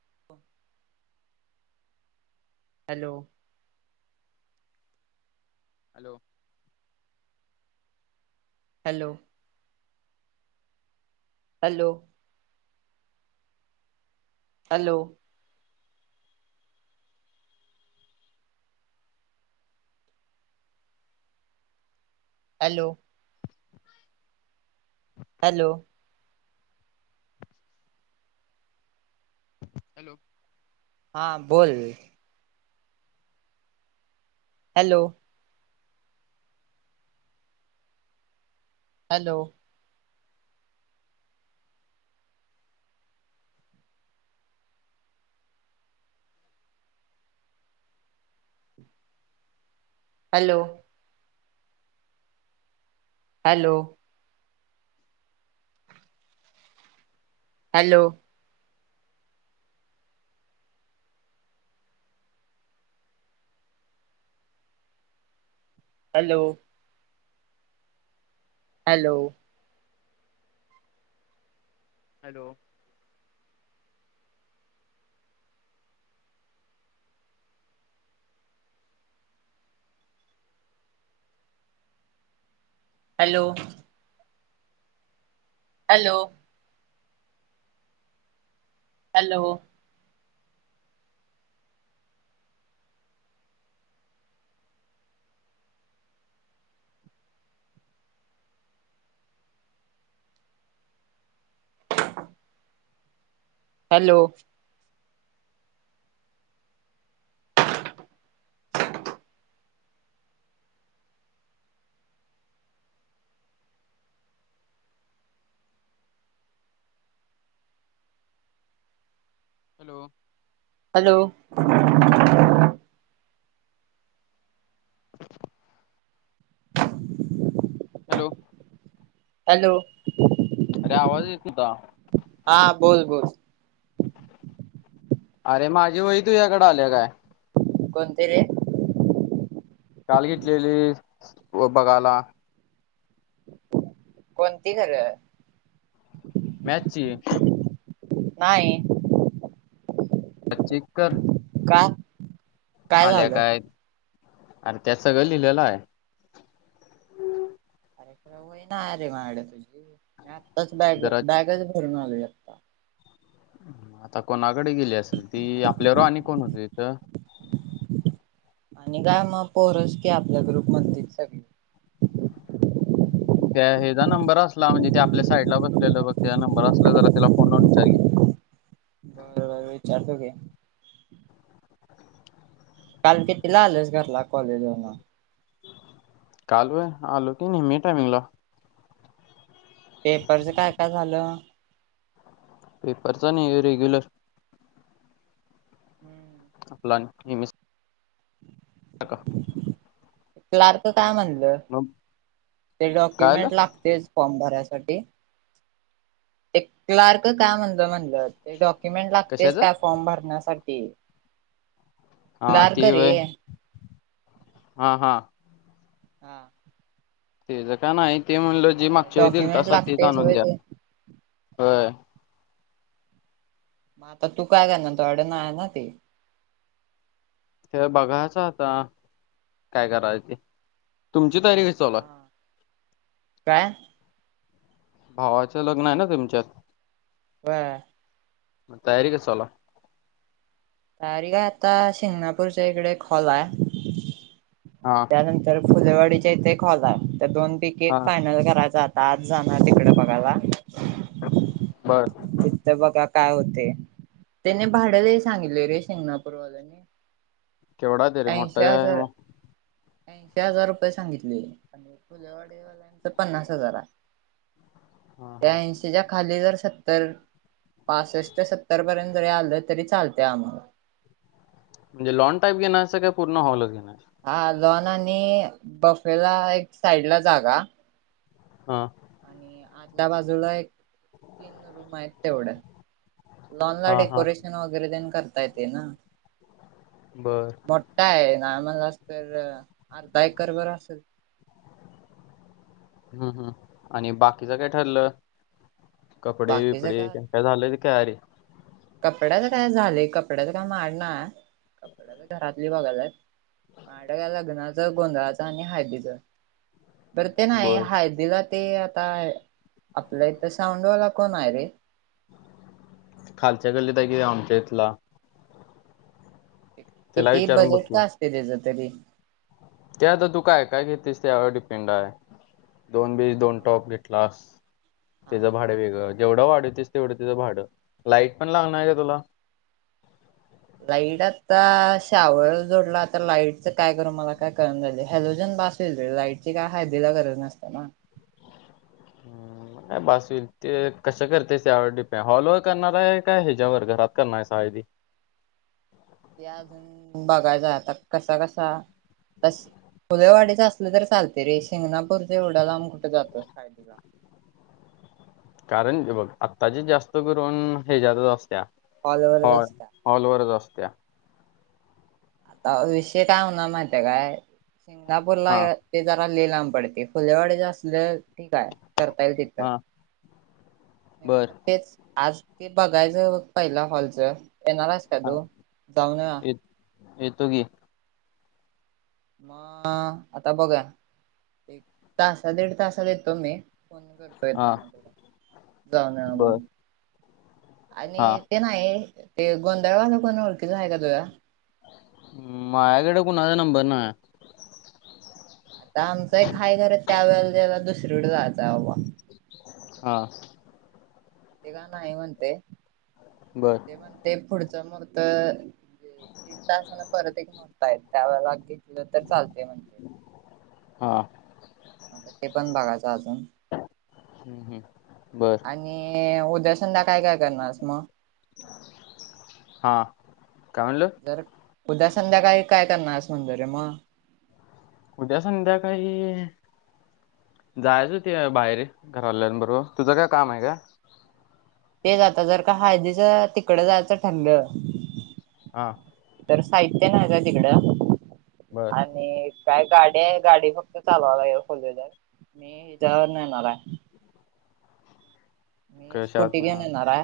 [inaudible] Hello hello hello. Hello hello. Hello. Hello hello हा बोल. Hello hello hello hello hello hello hello hello hello. Hello hello hello [unintelligible] hello hello hello hello अरे आवाज येतोय का? हा बोल बोलोल. अरे माझी वही तू याकडे आले काय? कोणते रे? काल घेतलेली व बघायला कोणती खरं? मॅथ्स ची. नाही. प चक कर. का? आल्या काय अरे त्यात सगळं लिहिलेलं आहे. कारेक्रम होई ना अ रे माड तुझी आत्ताच बॅग जरा बॅगच भरून आलू आता आता कोणाकडे गेली असेल ती आपल्यावर आणि कोण होते तिथं आणि गय मग पोहरस क आपल्या ग्रुप म्हण सगळी ह त्या हचा नंबर असला म्हणजे ते आपल्या साईडला बसलेलं बघ त्या नंबर असला जरा त त्याला फोन लावून विचार घ बरोर विचारतो की काल कितीला आलेस घरला कॉलेजन काल आलो की नेहमी टायमिंगला पेपरच काय काय झालं? पेपरचा नाही रेग्युलर हम्म आपला म म [unintelligible] क्लर्क काय म्हणलं मग ते काय आलं डॉक्युमेंट लागतेच फॉर्म भरायसाठी? ते क्लार्क काय म्हणलं म्हणलं ते डॉक्युमेंट लागतेच कशाचं काय फॉर्म भरण्यासाठी हा क्लार्क ते रे व्हय हा हा. हा. तेज काय नाही ते म्हणलं जी मग मागच्या डॉक्युमेंट दिलतासा तेच लागतेच आणून होय द्या. ते मग आता तू काय करणार डन आहे ना ते. ते बघायचं आता काय करायच ते तुमची तयारी कशी चालू हा आहे. काय. भावाच लग्न आहे ना तुमच्यात. व्हय. मग तयारी कस चालू हाय. तयारी काय आता शिंगणापूर च्या इकडे हॉल आहे. हा. त्यानंतर फुलेवाडीच्या इथे एक हॉल आहे त्या दोन पैकी एक हां फायनल करायचा. आज जाणार तिकडे बघायला. बर. तिथ बघा काय होते त्याने भाड लय सांगितले रे शिंगणापूर वाल्यानी. केवढा आहे तरी मोठा ऐनशी आहे हजार. मग ऐशी हजार रुपये सांगितले आणि फुलेवाडेवालांचा पन्नास हजार आहे. हां ते हां ऐनशी. तेच्या खाली जर सत्तर पासष्ट ते सत्तर पर्यंत जरी आलं तरी चालतय आम्हाला. म्हणज लॉन टाईप घेनार आहेस काय पूर्ण हॉल च घेणार आहेस. हा लॉन आणि बफेला एक साइड ला जागा. हा. आणि त्या बाजूला एक तीन रूम आहेत तेवढ्या. लॉन ला हां हां डेकोरेशन वगैरे तेण करता येते ना. बरं. मोठा आहे नामला तर अर्धा एकर बरं असेल. हम् हम् आणि बाकीचं काय ठरलं कपडे बिपडे काय झालं की तयारी. कपड्याच काय झाले कपड्याच काय माझ्या कड नाहीये कपडे तर घरातली बघायलाय माझ्याकड लग्नाचं गोंधळाच आणि हळदीच. बरं ते नाही बर हळदीला ते आता आपलं इथं साऊंडवाला कोण आहे रे. खालच्या गल्ली त आहे की आमच्या इथला त्याला किती विचारून बघ बजेट की काय असते त्याच तरी ते आता तू काय काय घेततीस त्यावर डिपेंड आहे. दोन बीज दोन टॉप घेतलास. हा तिचं भाडं वेगळं जेवढं वाढवतेस तेवढं तिचं भाडं लाईट पण लागणार आहे का तुला लाईट आता शावर जोडला आता लाईटच काय करू मला काय कळना झाले हॅलोजन बाास. लाईटची काय हाळदीला गरज नसते ना. हम्म. बास होईल ते कश करतेस यावर डिपेंड हॉलवर करणार आहे काय ह्याच्यावर घरात करणार आहे हळदी ते अजून बघायच आता कसा कसा तस फुलेवाडीच असले तर चालते रे शिंगणापूरच एवढा लांब कुठे जातो हळदी ला. कारण बघ आत्ताची जास्त करून ह्याच्यात च असत्या हॉल वर च असतात. हॉल वर असत्या. आता विषय काय होणार माहितीये काय सिंगना पूरला हा ते जरा लइ लांब पडते फुलेवाडे ज असल्या ठीक आहे करता येईल तिथं हा बर तेच आज ते बघायचं पहिला हॉलच येणार. का हा तू जाऊन येऊया य येतो की. म आता बघा. एक तास दीड तासाला येतो मी, फोन कर हा जाऊ बर हा आणि ते नाही [unintelligible] ते गोंधळ वाला कोण ओळखीचा आहे का तुझ्या माझ्याकडे कोणाचा नंबर नाय आता आमचं एक हाय घर, त्या वेळेला त्याला दुसरीकडे जायचं हबा. हा. ते का नाही म्हणते? बरं. म्हण ते पुढच महूर्त, दीड तासन परत एक मूर्त आहे. त्या लागे नंतर चालतेय म्हणते. हा. ते पण बघायचं अजून हम्म, हम्म, बर आणि उद्या संध्याकाळी काय काय करणारस मग. हा, काय म्हणलो. तर उद्या संध्याकाळी काय करणा रेस म्हणलेस रे मग. उद्या संध्याकाळी जायच होते बाहेर घरवल्याबरोबर तुज काय काम आहे का? तेच आता जर, का हळदीच तिकडं जायचं ठरलं हा. तर साहित्य नाही का तिकडं? बर आणि काय गाडी आहे, गाडी फक्त चालवालाय फोर व्हिलर, मी हच्या वरण येणार आहे. मी कशात स्कुटी घेऊन ना येणार य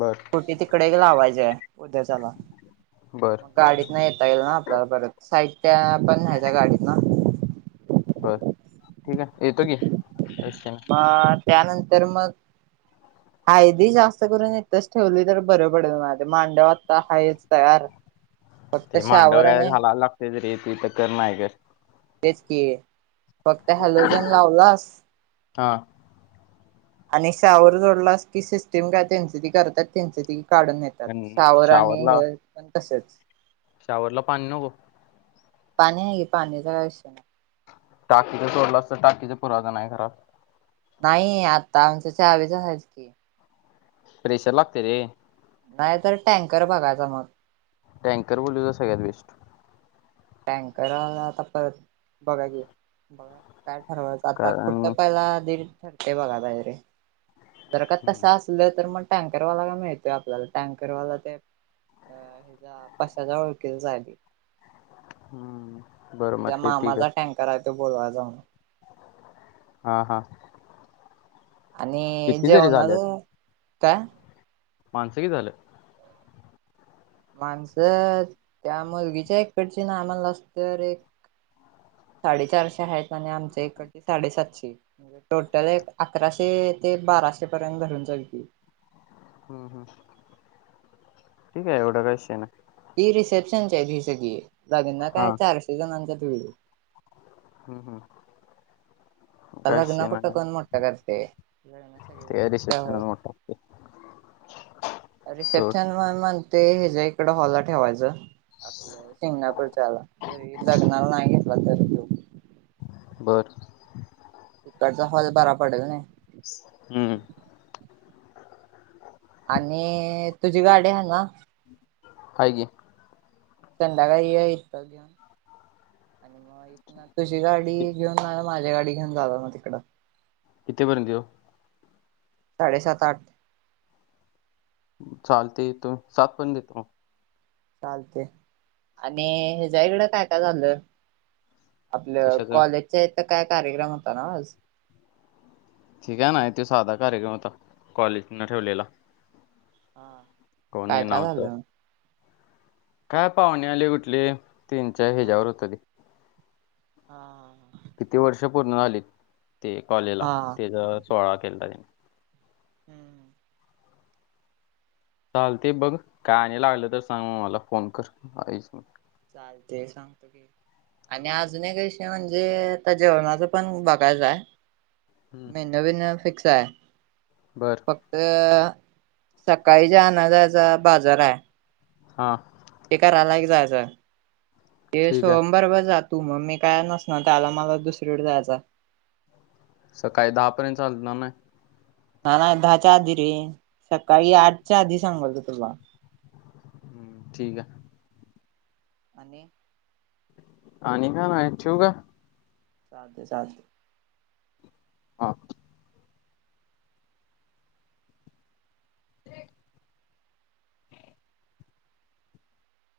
बर कुठे तिकडे एक लावायचेय, उद्याचाला. बर गाडीतन येता येईल ना आपल्याला परत, साहित्या पण न्हायच गाडीतन. बर, ठीक आहे येतो की, एसन अ त्यानंतर मग ह [unintelligible] हळदी जास्त करून इथच ठेवली तर, बरं पडेल माझे मांडव आत्ता हायच तयार. फक्त ते मांड शावर वगैरे आणि घालायला लागते त रे तू तर कर नाही कर [unintelligible] तेच की, फक्त हॅलोजन लावलास हा. आणि शावर जोडला की सिस्टीम काय, त्यांच ती करतात त्यांच त काढून नेतात पण सावर आणि शावरला हे पण तसेच शावरला पाणी नको पाणी आहे की पाणी काय टाकीचं सोडलं असतं टाकीचा पुरावां नाही खराब [unintelligible] नाही आता आमच्याच्यावेज आहेत की [unintelligible] स्प्रेशर लागते रे नाही तर, टँकर बघायचा मग. टँकर बोलू सगळ्यात बेस्ट. टँकर आला आता परत, बघा क बघा काय ठरवायचं आता खुटं कारण पहिला दी ठरते बघा बाहेरे [unintelligible] जर का हम्म. तसं असलं तर, मग टँकरवाला का मिळतोय आपल्याला टँकरवाला ते पाच हजार ओळखी झाली [unintelligible] हम्म. बरं मग तुजा ते ठीक मामाचा टँकर आहे तो बोलवाय जाऊन. हा, हा आणि किती जरी जेवणार झाल्यात का [unintelligible] माणसं की झालं [unintelligible] माणसं त्या मुलगीच्या एककडची ना आम्हाला असत एक साडेचारशे आहेत आणि आमच्या इकड साडेसातशे. म्हणजे टोटल एक अकराशे ते बाराशे पर्यंत घरून चालते. हम हम ठीक आहे एवढं काय विषय नाय. ही रिसेप्शन आहे ही सगळी लागेल ना हा काय चारशे जणांचा भिड. हम हम. लग्न कुठं कोण मोठं करते ते रिसेप्शन त्यावर वर टाकते सोड रिसेप्शन म म्हणते याच्या इकड हॉलला ठेवायचं. आपलं शिंगणापूरच्या आला जरी लग्नाला नाही घेतला तरी तो बर तिकडचा हॉल बरा पडेल नाय. हम आणि तुझी गाडी आहे ना. हाय की. संध्याकाळी ये हितच आणि मग तुझी गाडी कि- घेऊन माझ्या गाडी घेऊन जाऊ म तिकडं. कितीपर्यंत येऊ? साडेसात आठ. चालते तुम् सात पण देतो म चालते आणि हच्या इकडं काय काय झालय आपलं कशाचा कॉलेजच्या इथ काय कार्यक्रम होता ना आज ठीक आहे ना तो साधा कार्यक्रम होता कॉलेज न ठेवलेला हां कोण येणारं होतं काय पाहुणे आले कुठले तीन चार हा ह्याच्या्यावर होत ते हा किती वर्ष पूर्ण झाली ते कॉलेला हा तेचा सोहळा केला त्या हम् चालते बघ काय आणायला लागलं तर सांग मग मला फोन कर आई चालते सांगतो की. आणि अजून एक विषय म्हणजे आता जेवणाचं पण बघायचं हाय. हम्म, मेनू बिनु फिक्स हाय. बरं. फक्त सकाळी जे आणायचा बाजार हाय. आ ते करायला एक जायचं ते ठीक आहे सोंबारवर जात तू मग मी काय नसणार त्याला मला दुसरीकडे जायचा. सकाळी दहापर्यंत चालतन नाय. ना ना दहाच्या आधी रे सकाळी आठच्या आधी सांगल तो तुला. हम ठीक आहे. आणि. आणि काय नाय ठेऊ का? चालतंय चालतंय. हा.